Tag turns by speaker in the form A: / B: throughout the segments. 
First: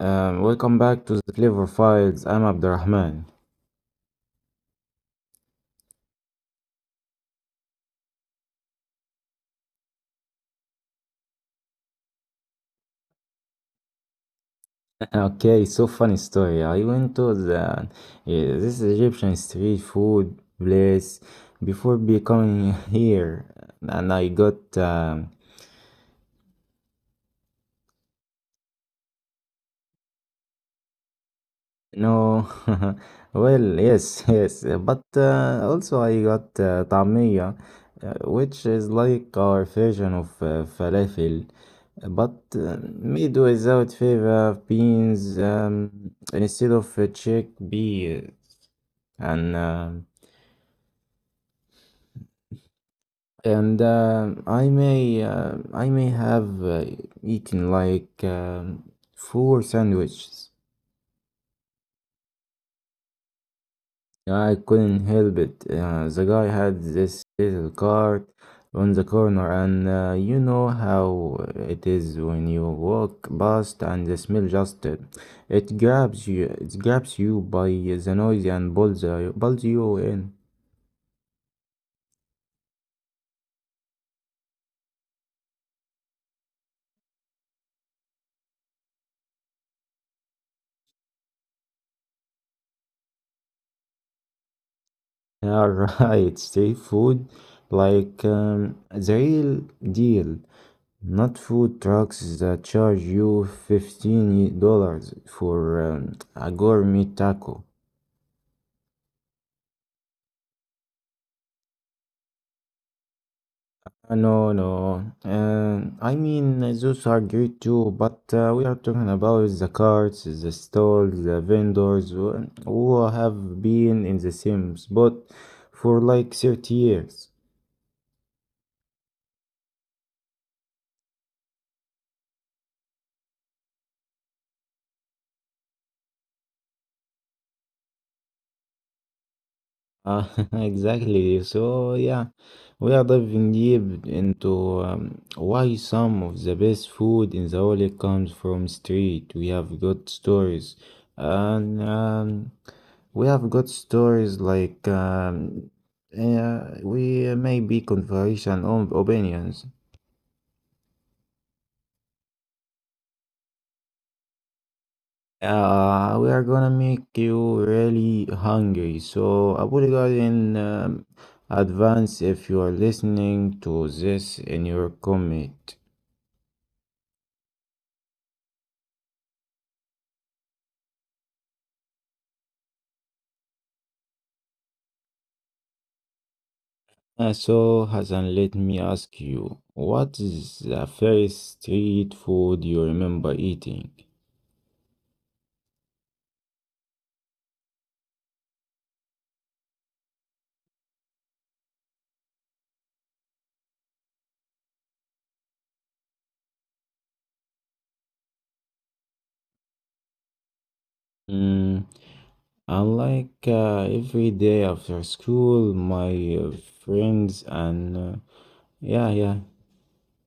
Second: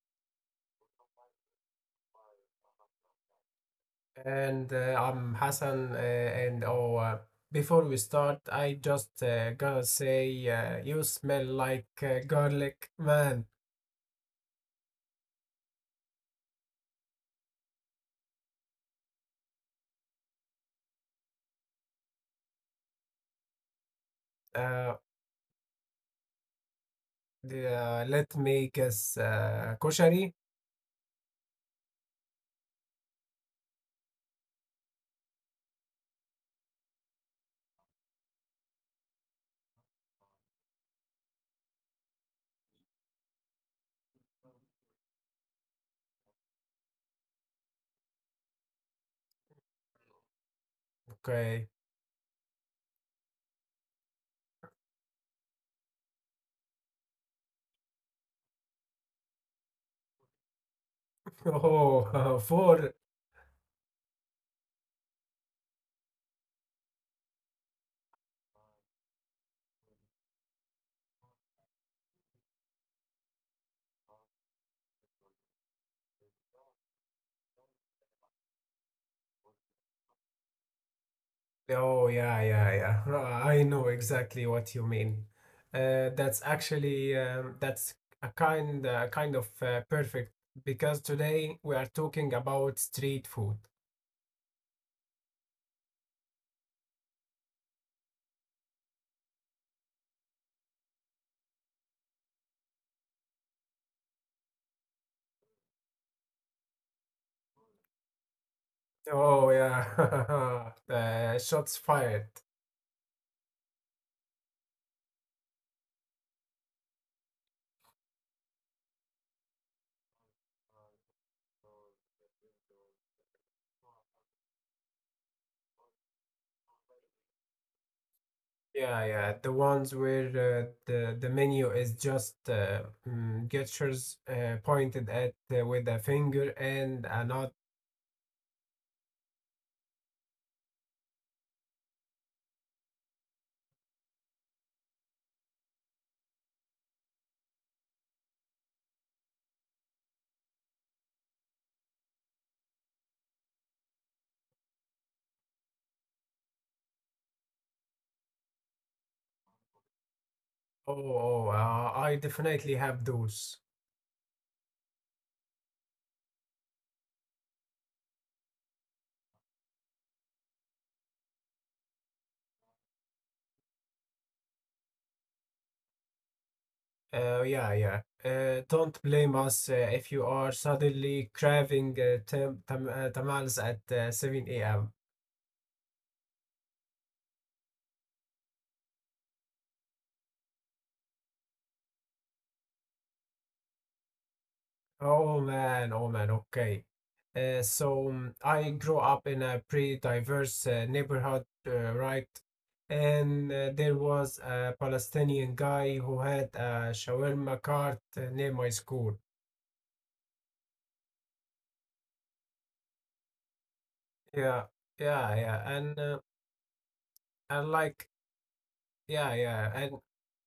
A: welcome back to the Clever Files. I'm Abdurrahman.
B: And I'm Hassan. Before we start, I just gotta say you smell like garlic, man.
A: Okay, so funny story. I went to the. Yeah, this Egyptian street food place before becoming here, and I got
B: Uh, Let me guess, koshari.
A: No, well, yes, yes, but also I got طعمية, which is like our version of falafel, but made without fava beans instead of chickpeas, and uh,
B: Okay.
A: and I may have eaten like four sandwiches.
B: Oh, for.
A: Yeah, I couldn't help it. The guy had this little cart on the corner, and you know how it is when you walk past and the smell just it grabs you. It grabs you by the noise and pulls you in.
B: Oh, yeah, yeah, yeah. I know exactly what you mean. That's actually that's a kind kind of perfect because today we are talking about street food.
A: Yeah, right. Street food, the real deal, not food trucks that charge you $15 for a gourmet taco.
B: Oh yeah, shots fired.
A: No, no. I mean, those are great too, but we are talking about the carts, the stalls, the vendors who have been in the same spot for like 30 years.
B: Yeah, yeah, the ones where the menu is just gestures pointed at with a finger and a nod.
A: Uh, exactly. So, yeah, we are diving deep into why some of the best food in the world comes from street. We have got stories and we have got stories like we may be conversation on opinions.
B: Oh, oh, I definitely have those.
A: We are gonna make you really hungry. So I would apologize in advance if you are listening to this in your comment.
B: Yeah, yeah. Don't blame us if you are suddenly craving tamales at 7 a.m.
A: So Hassan, let me ask you, what is the first street food you remember eating?
B: Oh man, okay. I grew up in a pretty diverse neighborhood, right? And there was a Palestinian guy who had a shawarma cart near my school.
A: Mm. And every
B: Yeah,
A: day after
B: yeah, yeah.
A: school, my friends
B: And like,
A: and yeah,
B: yeah,
A: yeah,
B: yeah. And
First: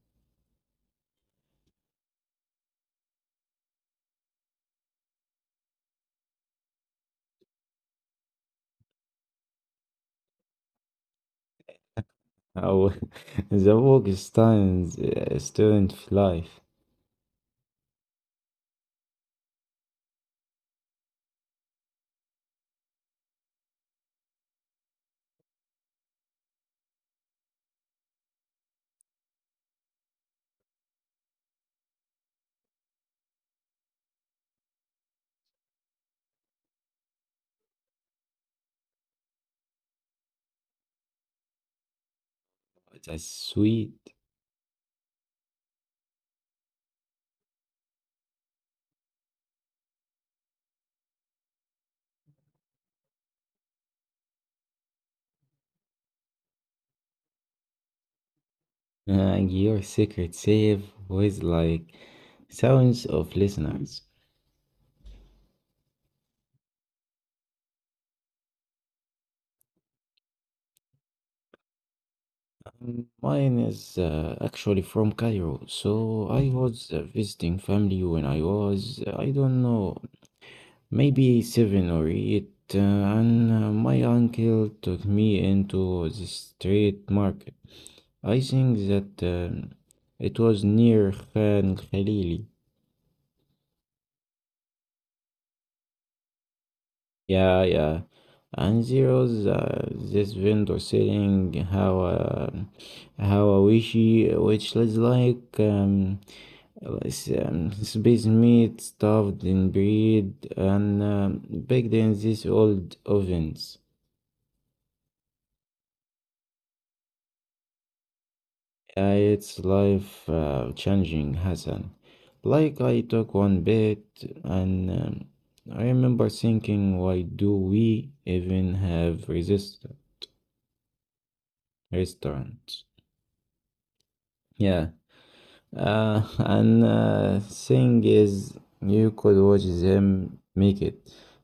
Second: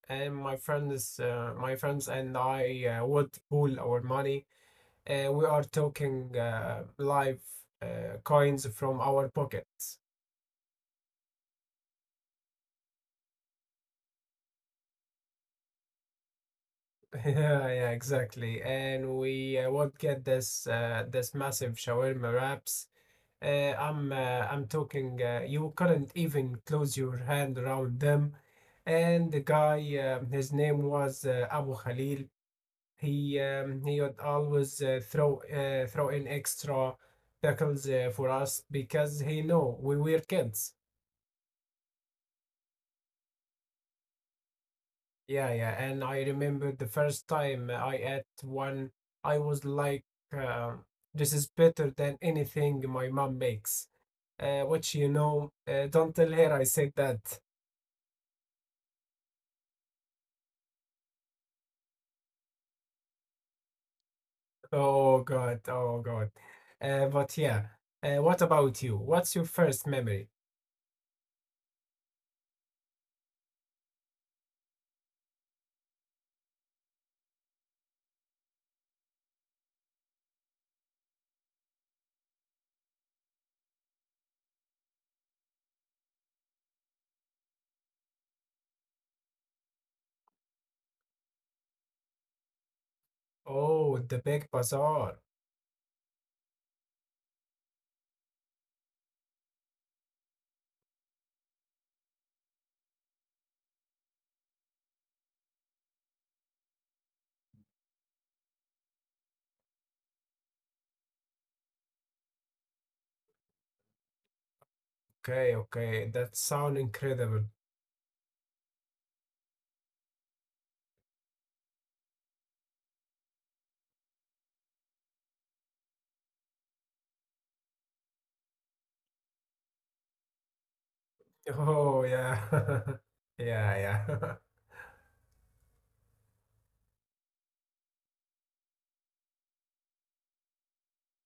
B: and my friends and I would pool our money. We are talking live coins from our pockets.
A: our, the work is times student life.
B: Yeah, yeah, exactly. And we won't get this massive shawarma wraps. I'm talking. You couldn't even close your hand around them. And the guy, his name was Abu Khalil. He would always throw in extra pickles for us because he know we were kids.
A: That's sweet.
B: Yeah, yeah. And I remember the first time I ate one, I was like, uh, this is better than anything my mom makes. Which, you know, don't tell her I said that.
A: And your secret save with like thousands of listeners.
B: Oh, God. Oh, God. But yeah. What about you? What's your first memory?
A: Mine is actually from Cairo, so I was visiting family when I was, I don't know, maybe seven or eight, and my uncle took me into the street market. I think that it was near Khan Khalili.
B: Oh, the big bazaar.
A: Yeah, yeah. And there was this vendor selling how a wishy, which is like space meat stuffed in bread and baked in these old ovens.
B: Okay, okay. That sound incredible.
A: Yeah, it's life changing, Hassan. Like I took one bit, and I remember thinking, why do we even have resist
B: Oh, yeah.
A: restaurants?
B: Yeah, yeah.
A: Yeah, and thing is, you could watch him make it.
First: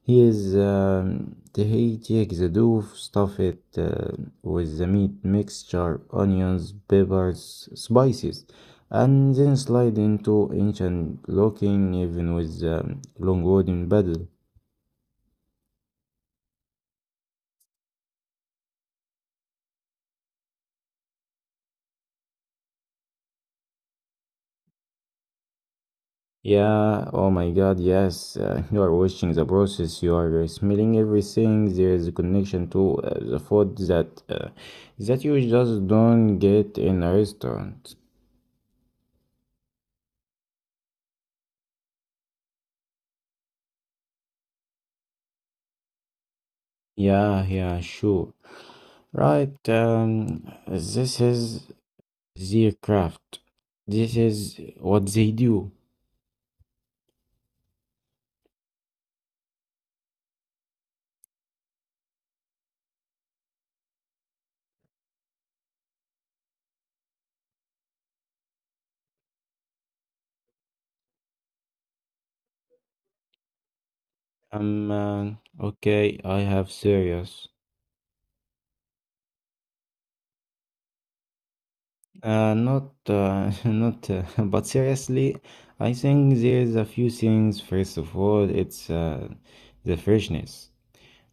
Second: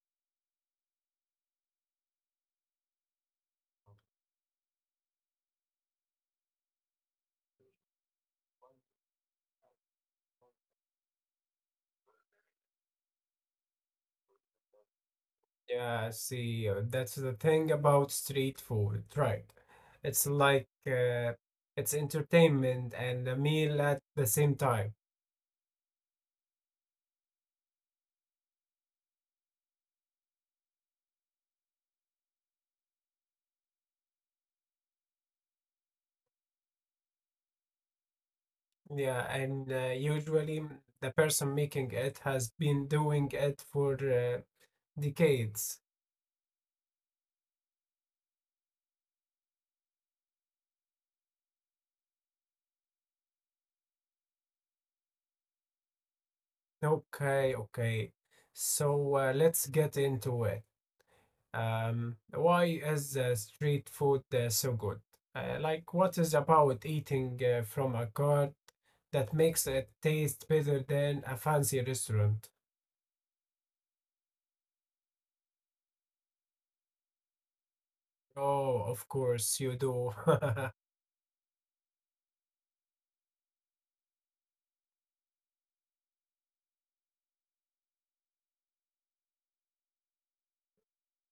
A: He takes the dough, stuff it with the meat mixture, onions, peppers, spices, and then slide into ancient looking even with long wooden paddle.
B: Yeah, see, that's the thing about street food, right? It's like it's entertainment and a meal at the same time.
A: Yeah, oh my God, yes. You are watching the process, you are smelling everything. There is a connection to the food that you just don't get in a restaurant.
B: Yeah, and usually the person making it has been doing it for decades.
A: Yeah, yeah, sure. Right, this is their craft. This is what they do.
B: Okay, okay. So let's get into it. Why is street food so good? Like, what is about eating from a cart that makes it taste better than a fancy restaurant?
A: Um, uh, okay, I have serious.
B: Oh, of course you do.
A: Not, not, but seriously, I think there's a few things. First of all, it's the freshness.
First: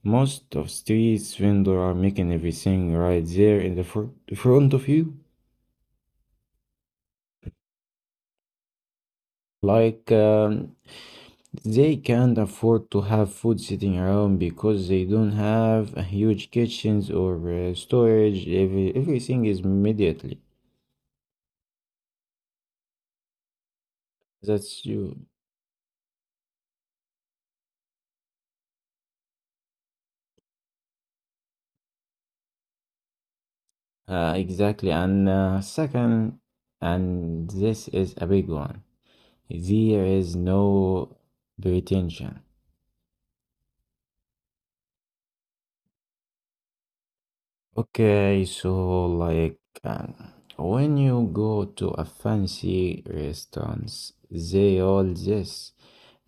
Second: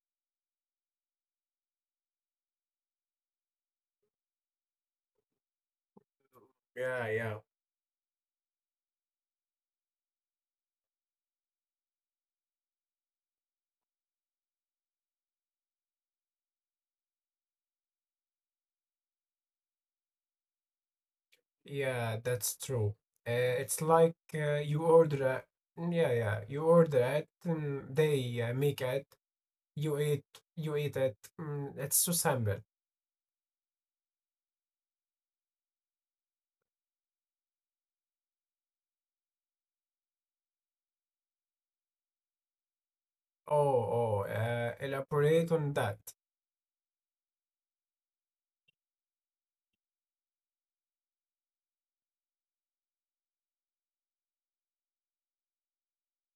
A: Most of streets vendors are making everything right there in the fr front of you.
B: Yeah, yeah.
A: Like, um, they can't afford to have food sitting around because they don't have a huge kitchens or storage. Everything is immediately.
B: Yeah, that's true. Uh, it's like
A: That's
B: you
A: you.
B: order a, yeah, yeah, you order it, they make it, you eat, you eat it. It's so simple.
A: Exactly, and second, and this is a big one. There is no pretension.
B: Oh, oh, elaborate on that.
A: Okay, so when you go to a fancy restaurants, they all this,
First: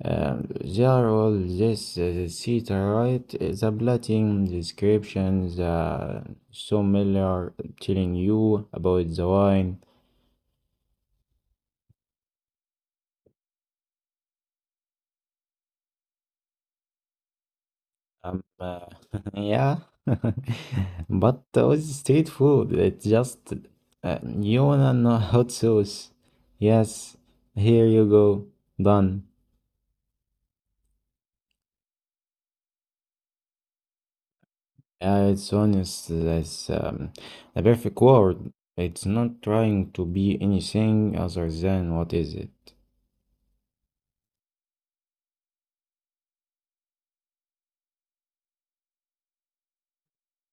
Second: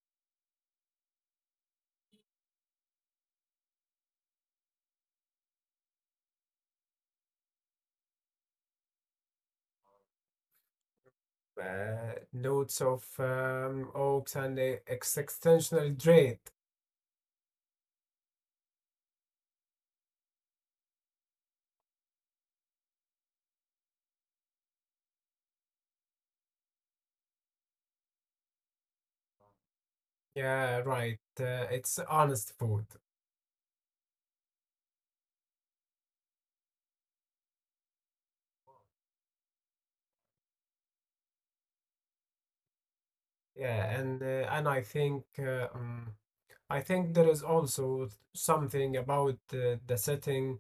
A: they are all this the seat, right? The plating descriptions, so many are telling you about the wine.
B: Loads of oaks and existential dread.
A: Um, uh, yeah, but with street food, it's just you and a hot sauce. Yes, here you go. Done.
B: Yeah, right. It's honest food.
A: It's honest. That's the perfect word. It's not trying to be anything other than what is it?
B: Yeah, and I think there is also something about the setting.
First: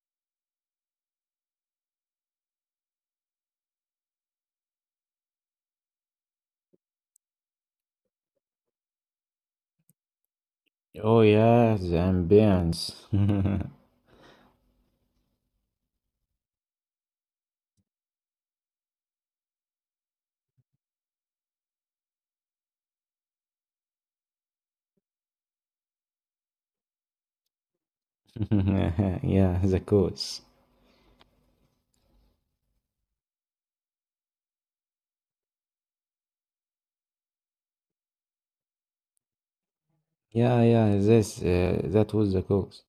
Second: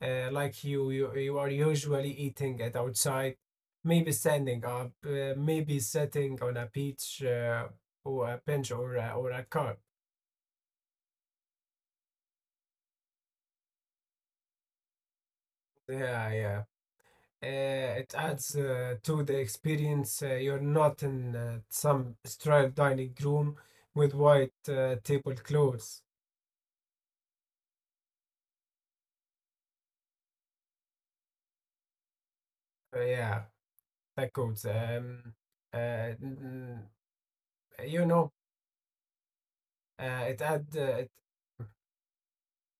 B: Like you are usually eating it outside, maybe standing up, maybe sitting on a beach or a bench or a car.
A: Oh yeah, the ambience.
B: Yeah, yeah. It adds to the experience. You're not in some sterile dining room with white tablecloths.
A: yeah, the cause.
B: Yeah, that goes. Uh, n- you know, uh, it
A: Yeah,
B: add.
A: yeah,
B: Uh, it,
A: this that was the cause.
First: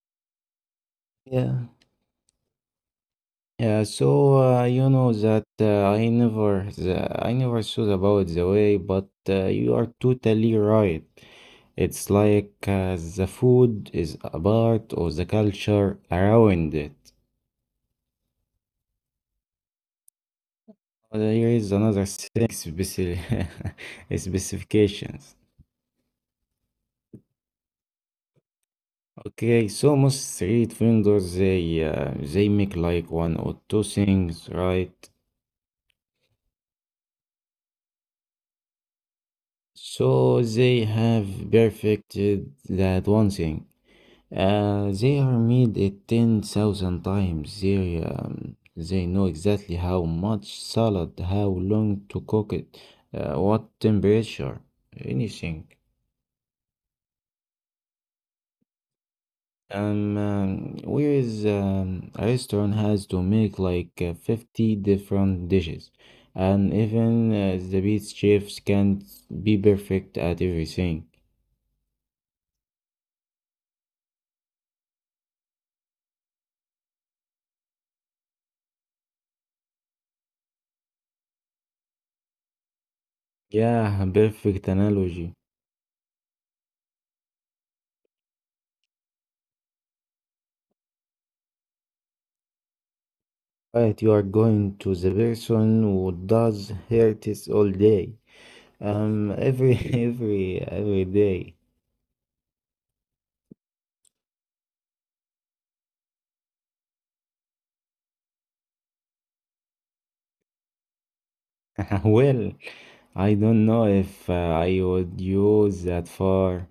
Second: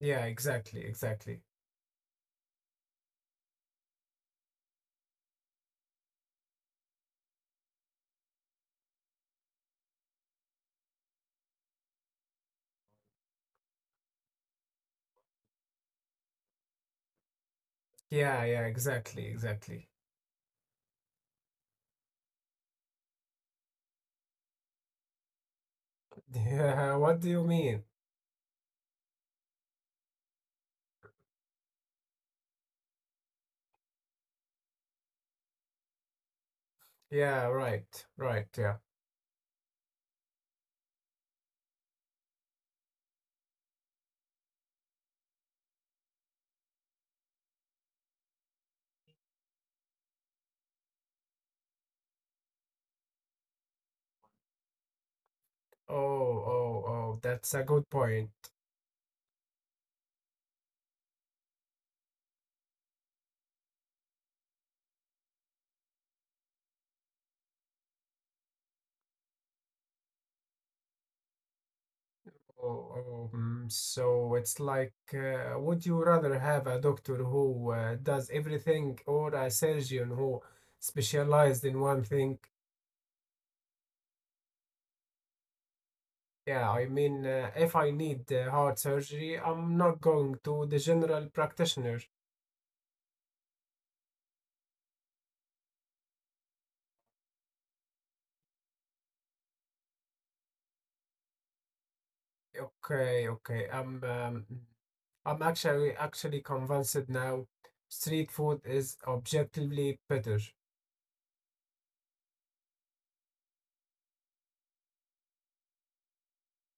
B: yeah, exactly, exactly.
A: Yeah. Yeah, so you know that I never the, I never thought about the way, but you are totally right. It's like the food is a part of the culture around it.
B: Yeah, yeah, exactly, exactly.
A: Here is another thing, specific specifications.
B: Yeah, what do you mean?
A: Okay, so most street vendors they make like one or two things, right?
B: Yeah, right, right. Yeah.
A: So they have perfected that one thing. They are made it 10,000 times. They know exactly how much salad, how long to cook it, what temperature, anything.
B: Oh, oh, oh. That's a good point.
A: Whereas a restaurant has to make like 50 different dishes, and even the best chefs can't be perfect at everything.
B: Oh, so it's like, would you rather have a doctor who does everything or a surgeon who specialized in one thing?
A: Yeah, perfect analogy.
B: Yeah, I mean, if I need heart surgery, I'm not going to the general practitioner.
A: Right, you are going to the person who does hurts all day. Every every day.
B: Okay, okay. I'm actually convinced now. Street food is objectively better.
A: Well, I don't know if I would use that for.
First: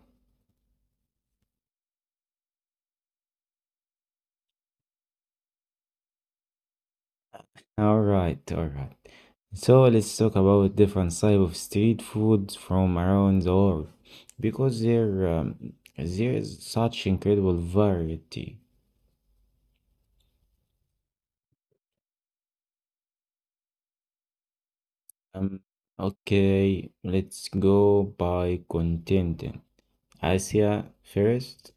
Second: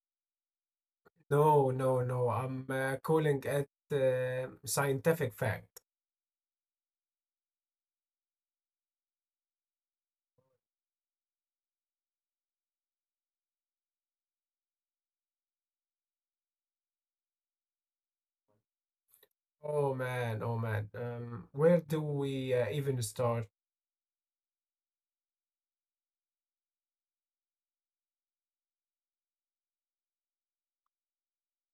B: No, no, no. I'm calling it scientific fact.
A: All right, all right. So let's talk about different type of street foods from around the world, because there is such incredible variety.
B: Oh man, oh man. Where do we even start?
A: Um, okay, let's go by continent. Asia first.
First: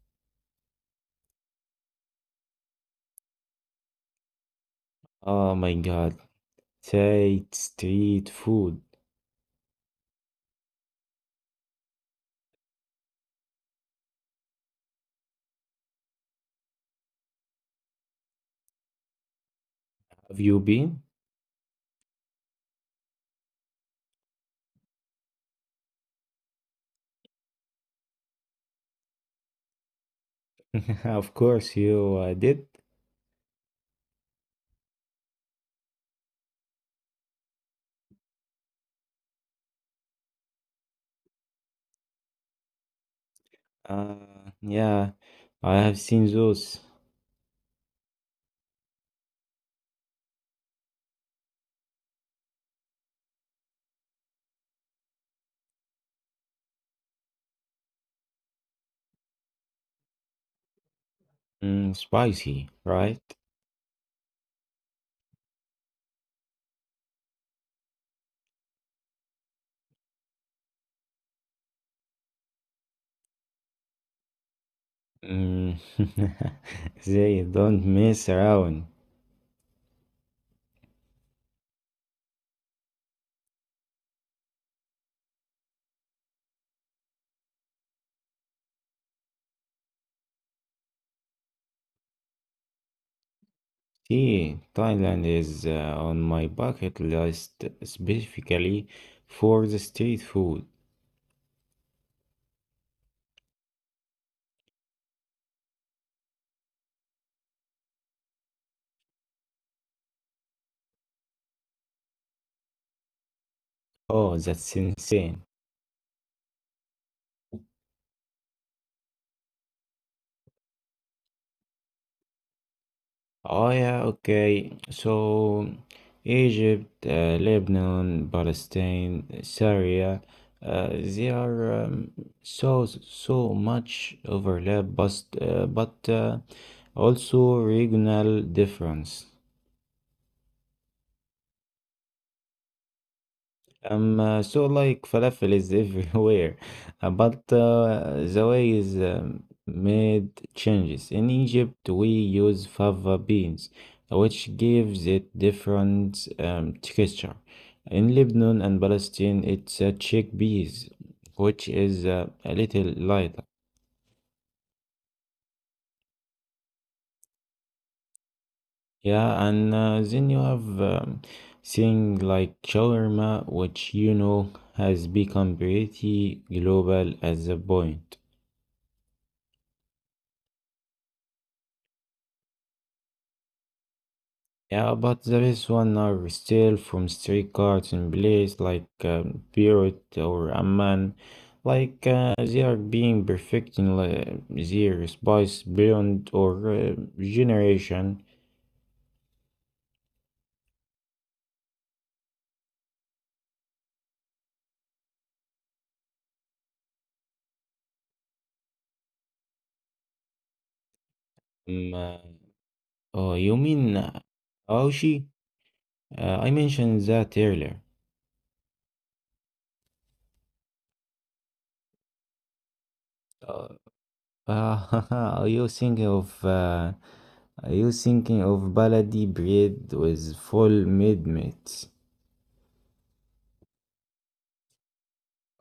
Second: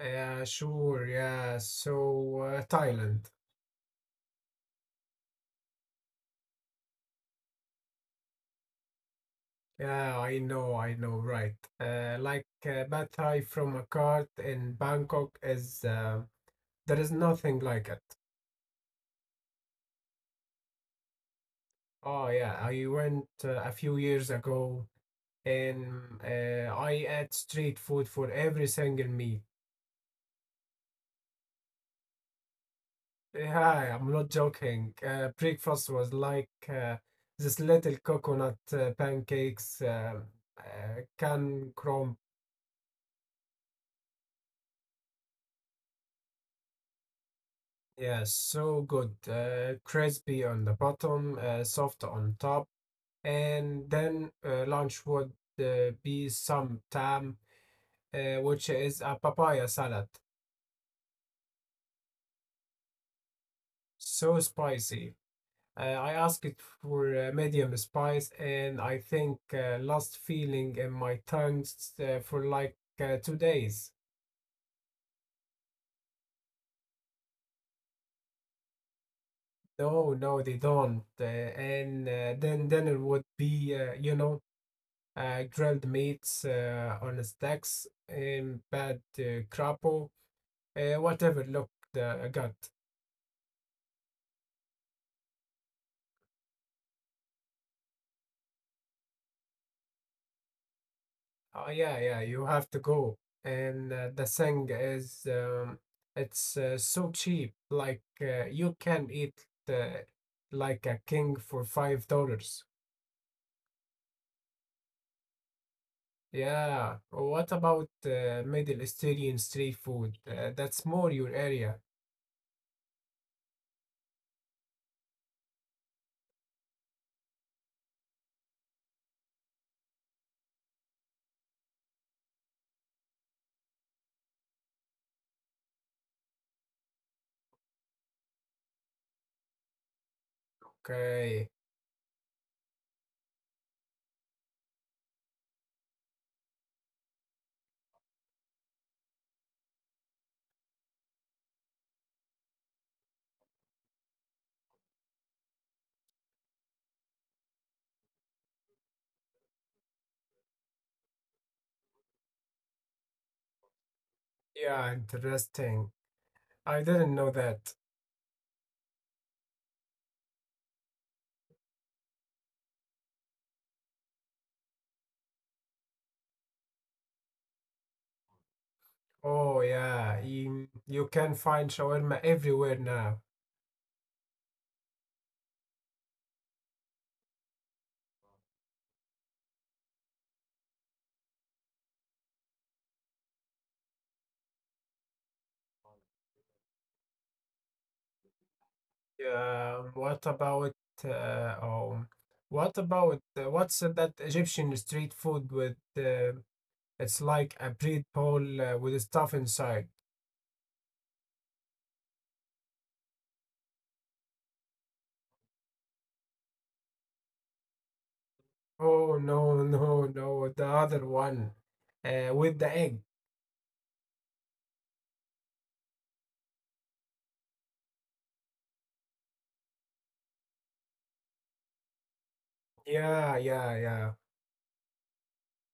B: Yeah, sure. Yeah, so Thailand.
A: Oh my God. Thai street food.
B: Yeah, I know, right. Like Pad Thai from a cart in Bangkok is there is nothing like it.
A: Have you been?
B: Oh yeah, I went a few years ago and I ate street food for every single meal.
A: Of course you did.
B: Yeah, I'm not joking. Breakfast was like this little coconut pancakes, can crumb.
A: Yeah, I have seen those.
B: Yeah, so good. Crispy on the bottom, soft on top. And then lunch would be some tam, which is a papaya salad.
A: Mm, spicy, right?
B: So spicy. I asked it for medium spice, and I think lost feeling in my tongue for like 2 days.
A: Mm. They don't mess around.
B: No, no, they don't. And then it would be, you know, grilled meats on stacks and bad crapo, whatever. Look, the gut.
A: See, Thailand is on my bucket list specifically for the street food.
B: Oh yeah, yeah, you have to go. And the thing is, it's so cheap. Like you can eat uh, like a king for $5.
A: Oh, that's insane.
B: Yeah. What about Middle Eastern street food? That's more your area.
A: Oh yeah, okay. So Egypt, Lebanon, Palestine, Syria, they are so so much overlap, but also regional difference.
B: Okay.
A: So like falafel is everywhere, but the way is made changes. In Egypt, we use fava beans, which gives it different texture. In Lebanon and Palestine, it's chickpeas, which is a little lighter.
B: Yeah, interesting. I didn't know that.
A: Yeah, and then you have thing like shawarma, which you know has become pretty global at the point.
B: Oh yeah, you can find shawarma everywhere now.
A: Yeah, but there is one are still from street cards in place like Beirut or Amman. Like they are being perfect in their spice blend or generation.
B: Yeah, what about uh, oh, what about what's that Egyptian street food with it's like a bread bowl with stuff inside.
A: Um, uh, oh, you mean Aoshi? I mentioned that earlier.
B: Oh no, no, no, the other one with the egg.
A: Uh, are you thinking of uh, are you thinking of baladi bread with full mid meat?
B: Yeah, yeah, yeah.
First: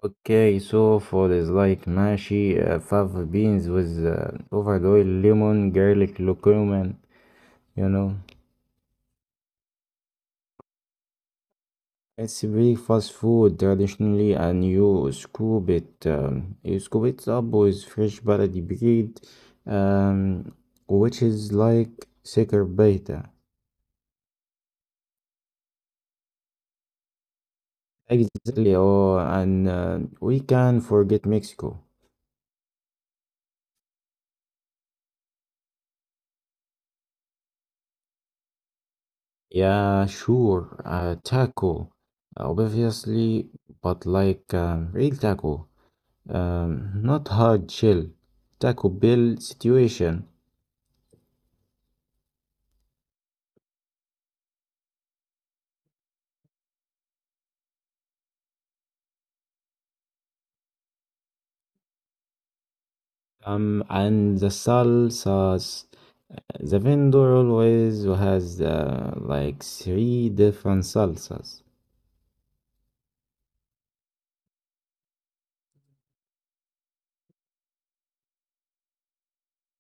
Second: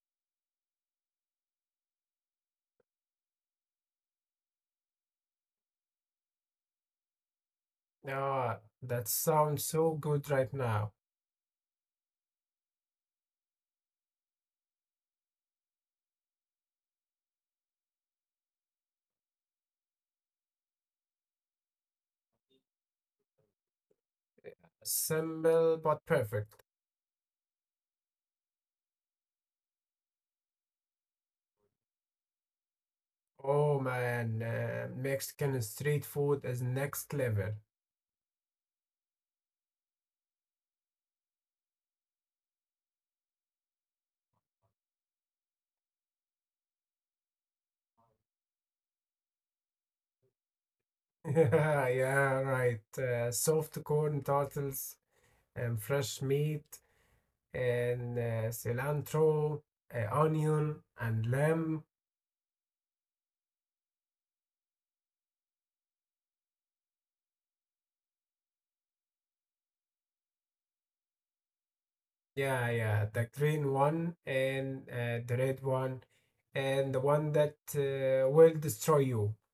A: Okay, so for this, like ماشي fava beans with covered oil lemon garlic curcumin you know
B: Ah, that sounds so good right now.
A: it's breakfast food traditionally and you scoop it up with fresh بلدي bread um, which is like thicker beta
B: Simple but perfect.
A: exactly oh and we can forget Mexico
B: Oh man, Mexican street food is next level.
A: yeah sure taco obviously but like real taco not hard shell, Taco Bell situation.
B: Yeah, yeah, right. Soft corn tartars and fresh meat and cilantro, onion and lamb.
A: And the salsas, the vendor always has like three different salsas.
B: Yeah, yeah, the green one and the red one and the one that will destroy you.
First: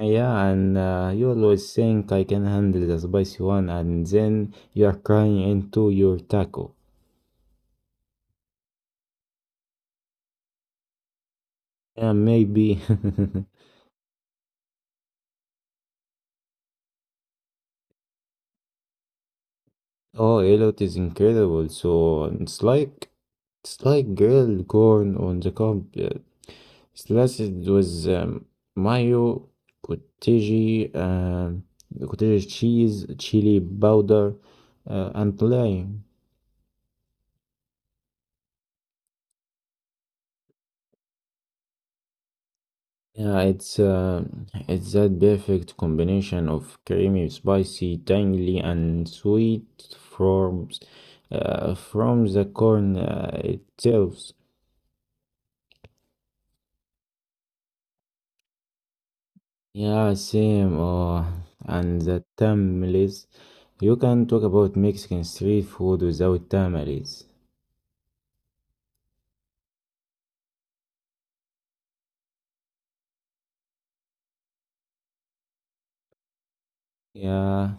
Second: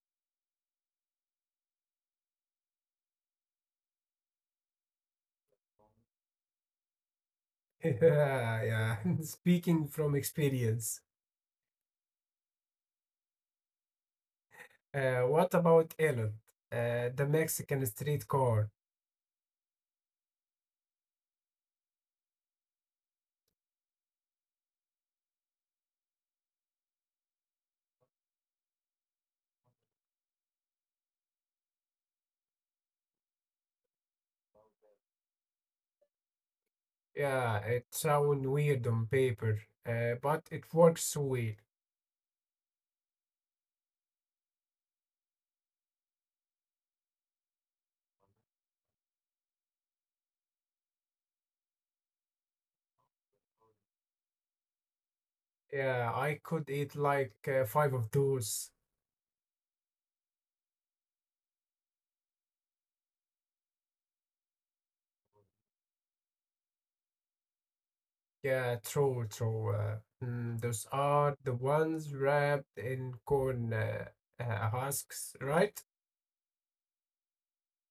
A: Yeah, and you always think I can handle the spicy one, and then you are crying into your taco.
B: Yeah, yeah. Speaking from experience.
A: Yeah, maybe.
B: What about Ireland? The Mexican street corn.
A: Oh, yellow is incredible. So it's like grilled corn on the cob, sliced with mayo, cottage, um, cottage cheese, chili powder, and lime.
B: Yeah, it sounds weird on paper, but it works so well.
A: Yeah, it's that perfect combination of creamy, spicy, tangy, and sweet forms from the corn itself.
B: Yeah, I could eat like five of those.
A: Yeah, same. And the tamales. You can talk about Mexican street food without tamales.
B: Yeah, true, true. Those are the ones wrapped in corn husks, right?
A: Yeah,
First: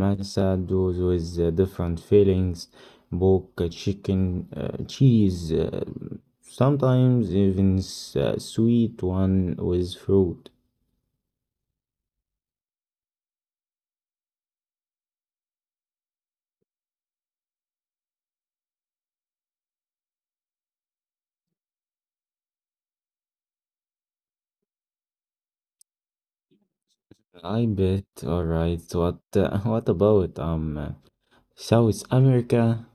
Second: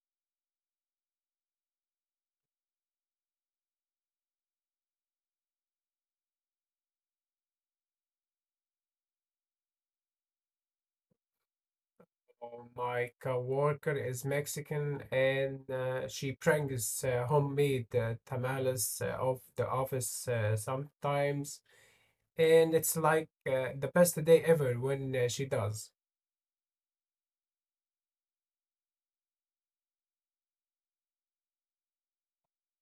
A: matchados with different fillings, pork, chicken, cheese, sometimes even sweet one with fruit.
B: Oh, my coworker is Mexican and she brings homemade tamales of the office sometimes. And it's like the best day ever when she does.
A: I bet. All right. What what about South America?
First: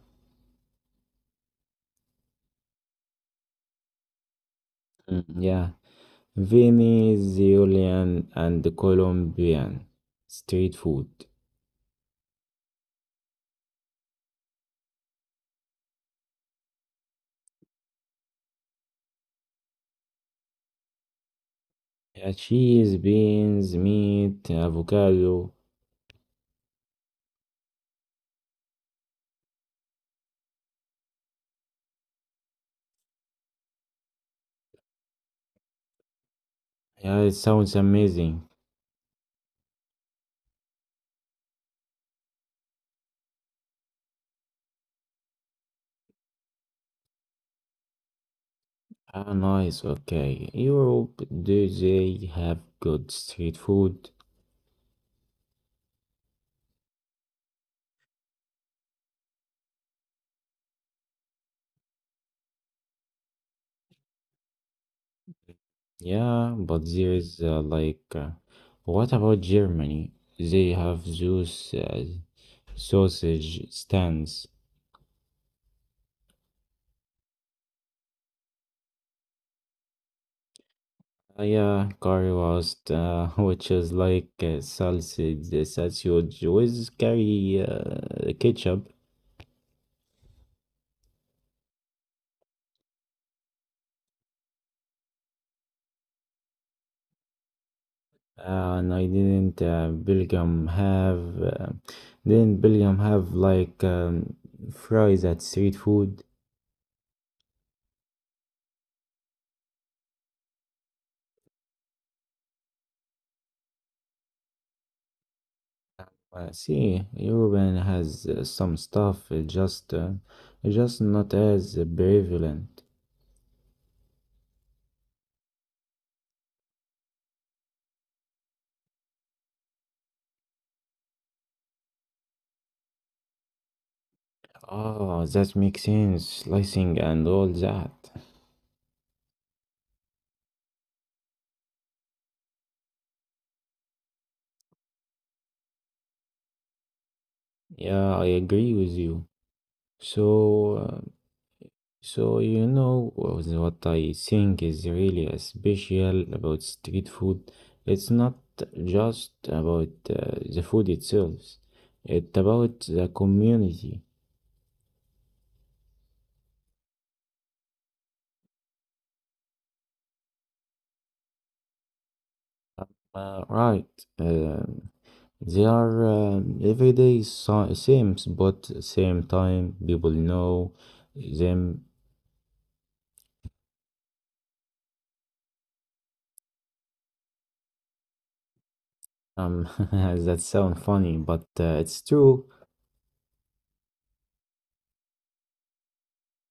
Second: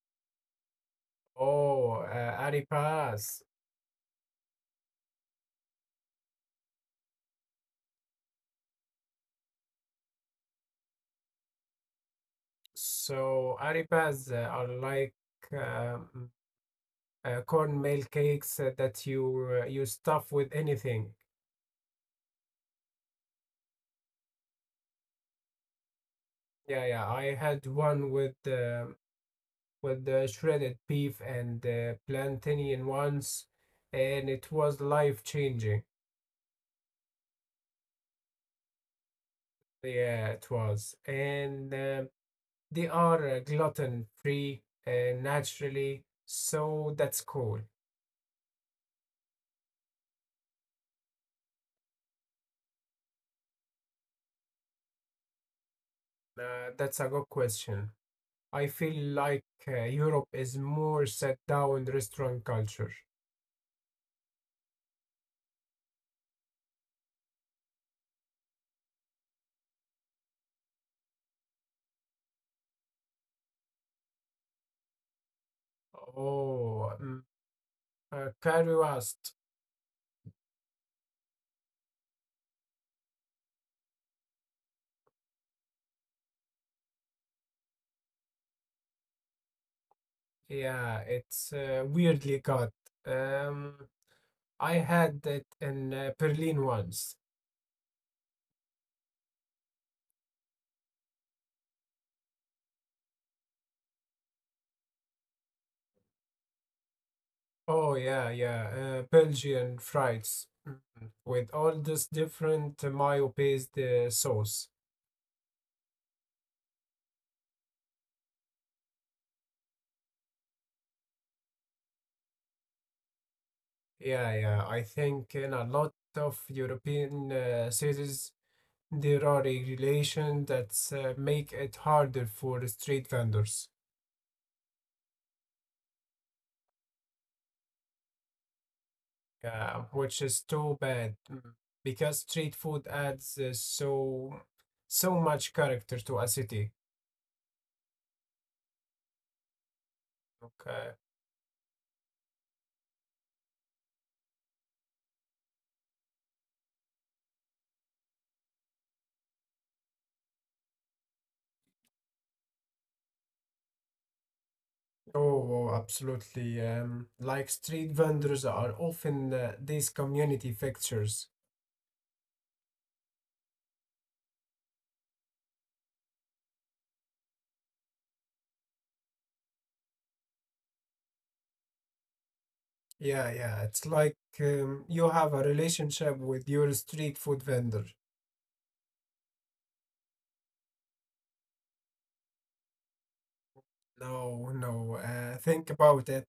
B: Oh, Ari.
A: Mm, yeah. Venezuelan and Colombian street food.
B: So arepas are like um, cornmeal cakes that you stuff with anything.
A: Cheese, beans, meat, avocado.
B: Yeah, yeah. I had one with the shredded beef and plantain once, and it was life changing.
A: Yeah, it sounds amazing.
B: Yeah, it was. And they are gluten free naturally, so that's cool.
A: Ah, nice. Okay. Europe, do they have good street food?
B: That's a good question. I feel like Europe is more set down restaurant culture.
A: Yeah, but there is like, what about Germany? They have those sausage stands.
B: Oh, curry roast.
A: Yeah, curry roast, which is like sausage with curry ketchup.
B: Yeah, it's weirdly cut. Um, I had it in Berlin once.
A: And I didn't Belgium have didn't Belgium have like fries at street food?
B: Oh yeah, yeah. Belgian fries with all this different mayo-based sauce.
A: See, European has some stuff. It just not as prevalent.
B: Yeah, yeah. I think in a lot of European cities there are regulations that make it harder for the street vendors,
A: Oh, that makes sense. Slicing and all that.
B: which is too bad because street food adds so much character to a city.
A: Yeah, I agree with you.
B: Okay.
A: So. So, you know what I think is really special about street food? It's not just about the food itself, it's about the community.
B: Oh, oh, absolutely. Like street vendors are often these community fixtures.
A: Right. Um, they are every same, but same time people know them.
B: Yeah, yeah. It's like you have a relationship with your street food vendor.
A: Um, that sound funny, but it's true.
B: No, no. Think about it.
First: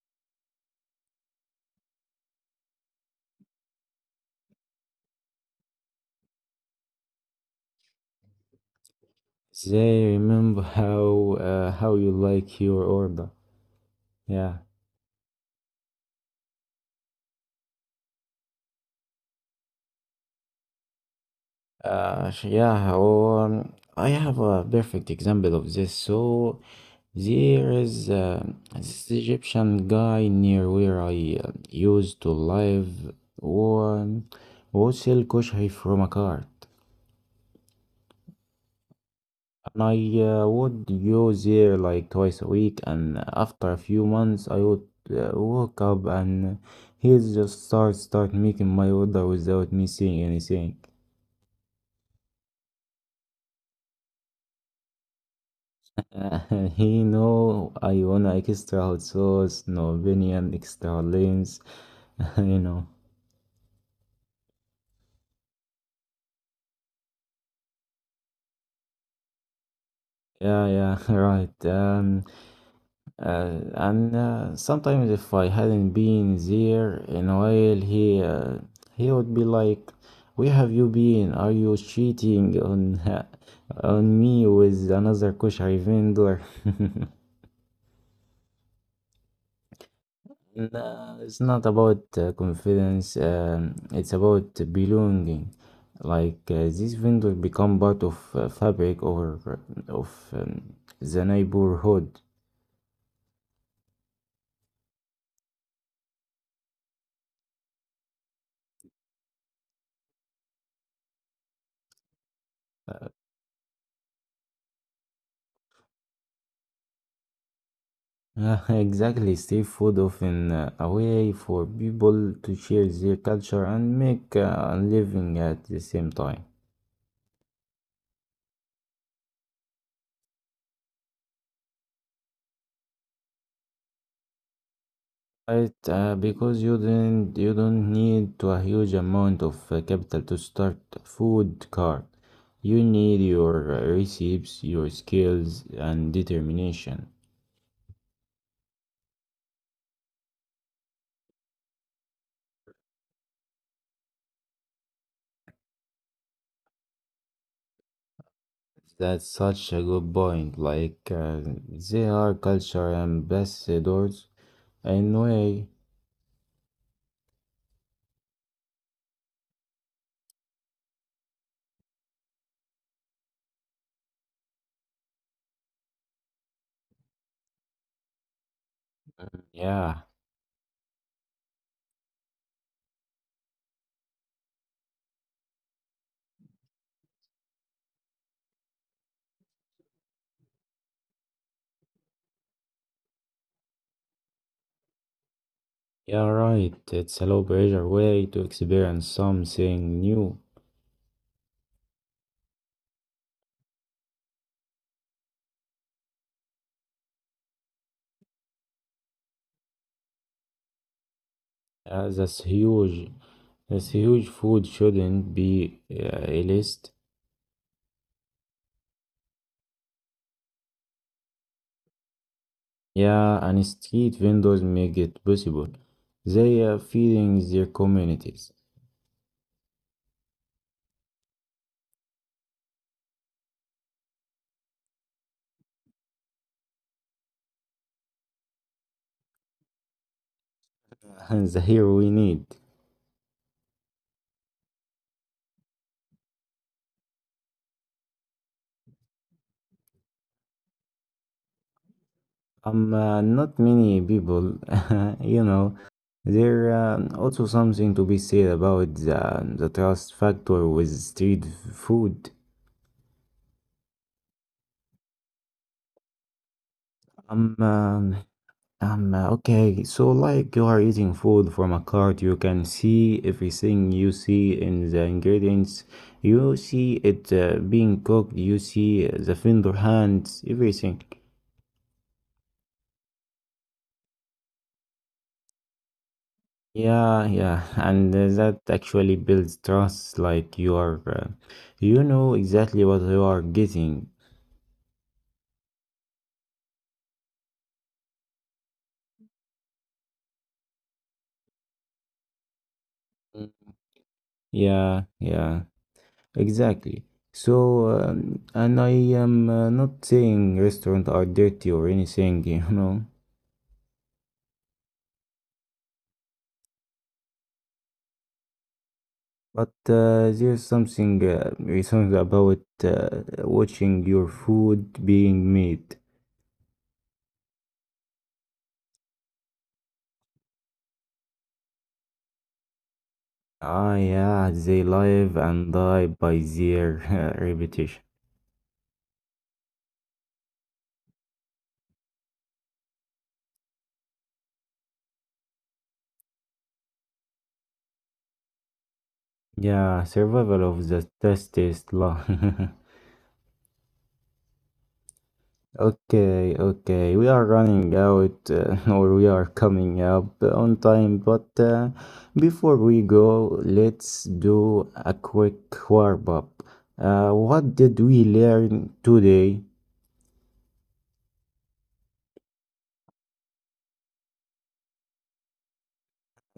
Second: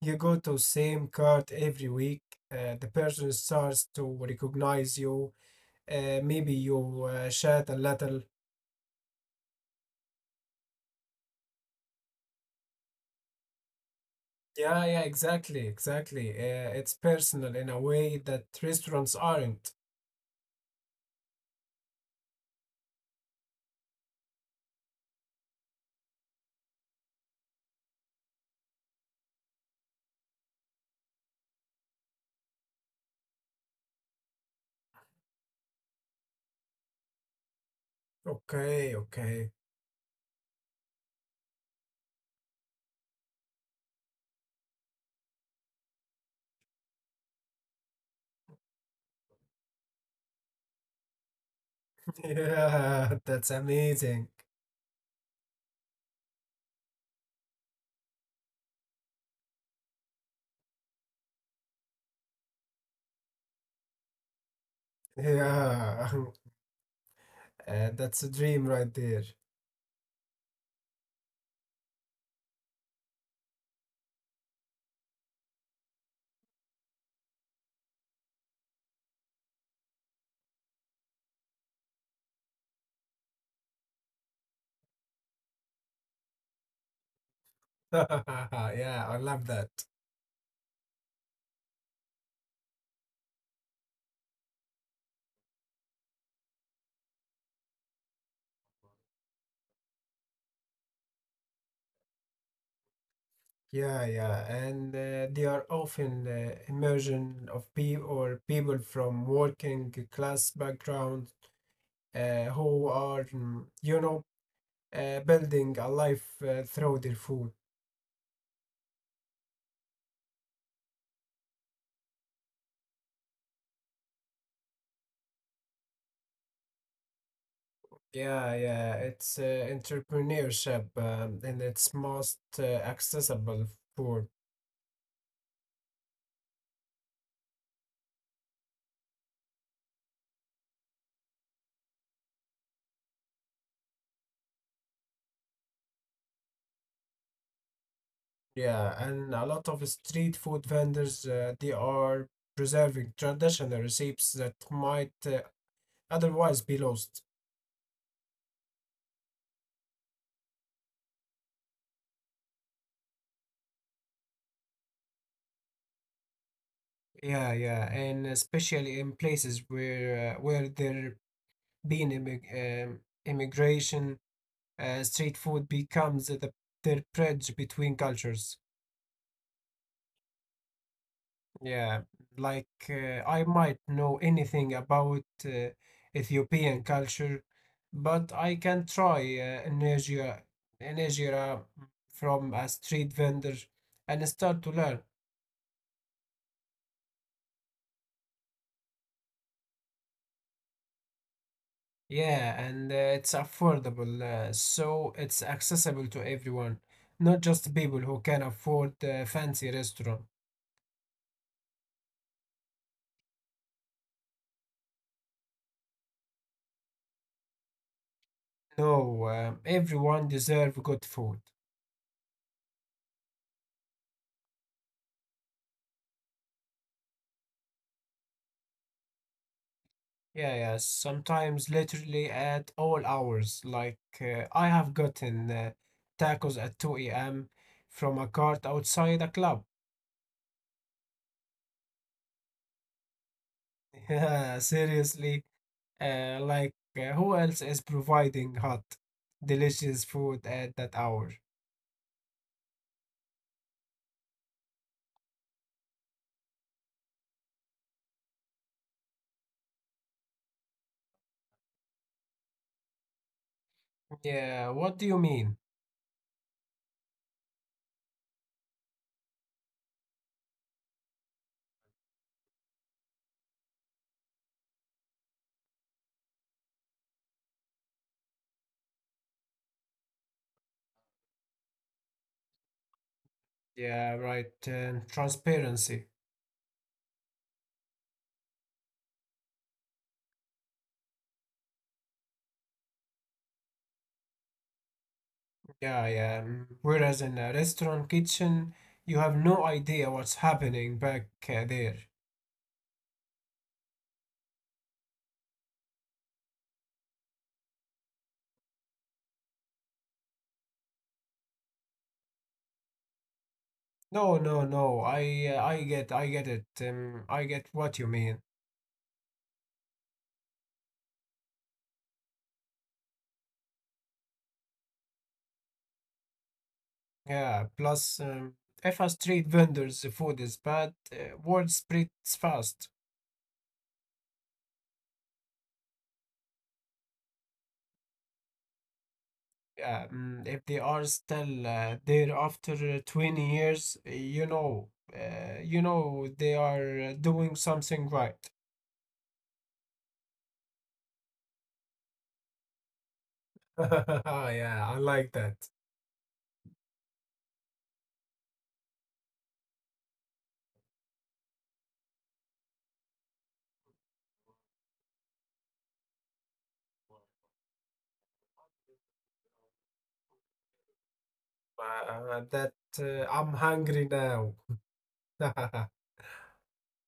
B: You go to same cart every week. The person starts to recognize you. Maybe you chat a little.
A: They remember how you like your order. Yeah.
B: Yeah, yeah, exactly, exactly. It's personal in a way that restaurants aren't.
A: Yeah, or I have a perfect example of this. So there is this Egyptian guy near where I used to live who wholesale kushari from a cart.
B: Okay, okay.
A: And I would go there like twice a week, and after a few months, I would wake up and he just start making my order without me saying anything.
B: Yeah, that's amazing.
A: Uh, he know I want a extra hot sauce, Norwegian extra limbs, you know.
B: Yeah, that's a dream right there.
A: Yeah, yeah, right. And sometimes if I hadn't been there in a while, he would be like, "Where have you been? Are you cheating on on me with another kushari vendor?"
B: Yeah, I love that.
A: No, it's not about confidence. It's about belonging. Like these vendors become part of fabric or of the neighborhood.
B: Yeah, yeah, and they are often immersion of people or people from working class background who are, you know, building a life through their food.
A: Yeah, exactly, Steve food often a way for people to share their culture and make a living at the same time.
B: Yeah, yeah, it's entrepreneurship and it's most accessible food.
A: Right, because you don't need to a huge amount of capital to start a food cart. You need your recipes, your skills, and determination.
B: Yeah, and a lot of street food vendors they are preserving traditional recipes that might otherwise be lost.
A: That's such a good point. Like they are culture ambassadors in a way.
B: Yeah, yeah, and especially in places where there been immigration, street food becomes the bridge between cultures.
A: Yeah,
B: Yeah, like I might know anything about Ethiopian culture, but I can try injera from a street vendor and start to learn.
A: yeah, right. It's a low pressure way to experience something new.
B: Yeah, and it's affordable, so it's accessible to everyone, not just people who can afford a fancy restaurant.
A: That's huge. That's huge. Food shouldn't be a list.
B: No, everyone deserve good food.
A: Yeah, and street vendors make it possible. They are feeding their communities.
B: Yeah, yeah, sometimes literally at all hours. Like I have gotten tacos at 2 a.m. from a cart outside a club.
A: And the hero we need.
B: Yeah, seriously. Like who else is providing hot, delicious food at that hour?
A: Not many people, you know. There also something to be said about the trust factor with street food.
B: Yeah, what do you mean?
A: Um, uh, okay, so like you are eating food from a cart, you can see everything you see in the ingredients. You see it being cooked, you see the vendor hands, everything.
B: Yeah, right. And transparency.
A: Yeah, yeah, and that actually builds trust, like you know exactly what you are getting.
B: Yeah, yeah. Mm. Whereas in a restaurant kitchen, you have no idea what's happening back there.
A: Mm. Yeah, yeah, exactly. So, and I am not saying restaurants are dirty or anything, you know.
B: No, no, no. I get it. I get what you mean.
A: But there's something about watching your food being made.
B: Yeah. Plus, if a street vendor's food is bad, word spreads fast.
A: Ah, yeah, they live and die by their repetition.
B: Yeah. If they are still there after 20 years, you know they are doing something right.
A: Yeah, survival of the testest law.
B: Yeah, I like that.
A: okay, okay, we are running out, or we are coming up on time. But before we go, let's do a quick warm up. What did we learn today?
B: Uh, that uh, I'm hungry now.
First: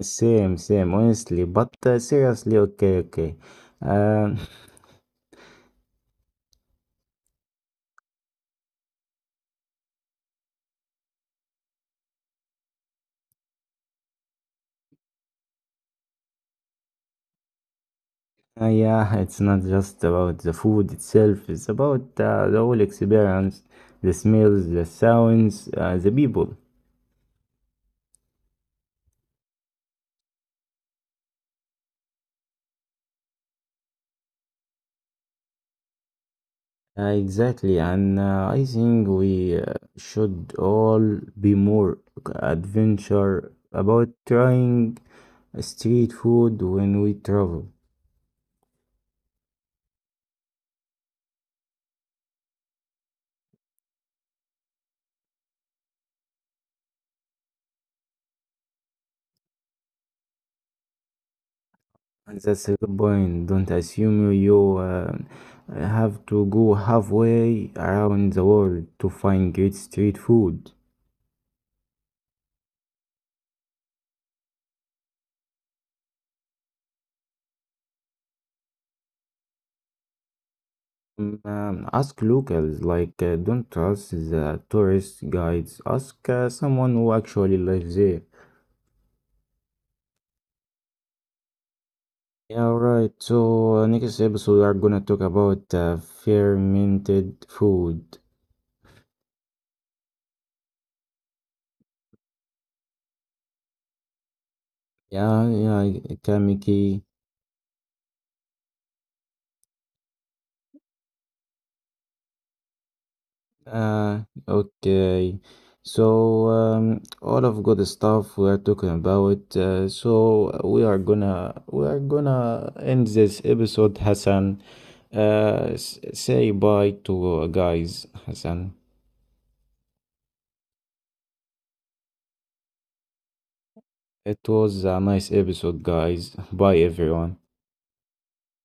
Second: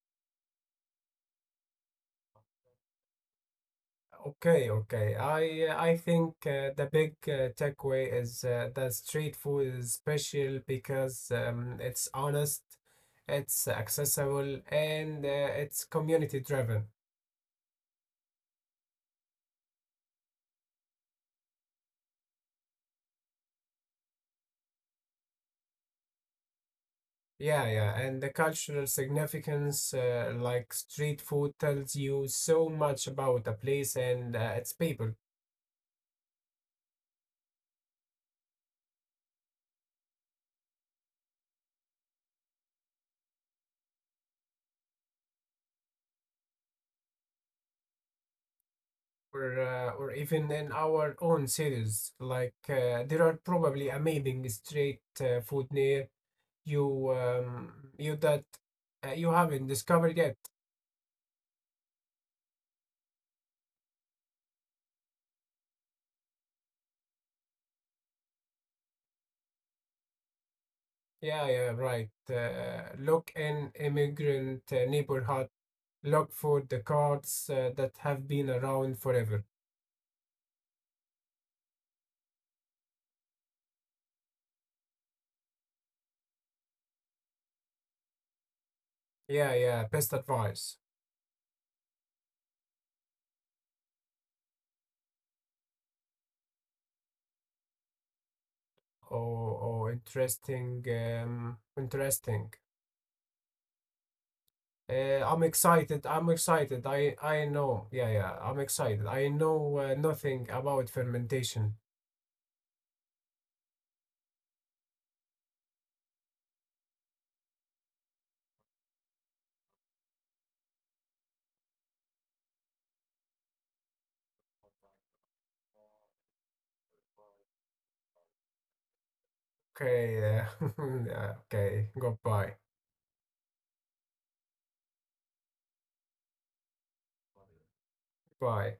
A: Same, same, honestly. But seriously, okay, okay. Um,
B: Okay, okay. I think the big takeaway is that street food is special because it's honest, it's accessible, and it's community driven.
A: yeah, it's not just about the food itself, it's about the whole experience, the smells, the sounds, the people.
B: Yeah, yeah, and the cultural significance, like street food, tells you so much about a place and its people,
A: Exactly, and I think we should all be more adventure about trying street food when we travel.
B: or even in our own cities. Like there are probably amazing street food near you, um, you that you haven't discovered yet.
A: And that's a good point. Don't assume you have to go halfway around the world to find great street food.
B: Yeah, yeah, right. Look in immigrant neighborhood. Look for the carts that have been around forever.
A: Mm, um, ask locals, like don't trust the tourist guides. Ask someone who actually lives there.
B: Yeah, yeah, best advice.
A: Yeah, right. So next episode we are gonna talk about fermented food.
B: Oh, oh, interesting, interesting.
A: Yeah,
B: I'm excited.
A: yeah,
B: I'm excited.
A: kamiki.
B: I know. Yeah, yeah. I'm excited. I know nothing about fermentation.
A: Okay. So, all of good stuff we are talking about. So we are gonna end this episode, Hassan. Say bye to guys, Hassan.
B: Okay. Yeah, okay. Goodbye.
A: It was a nice episode, guys. Bye, everyone.
B: Bye.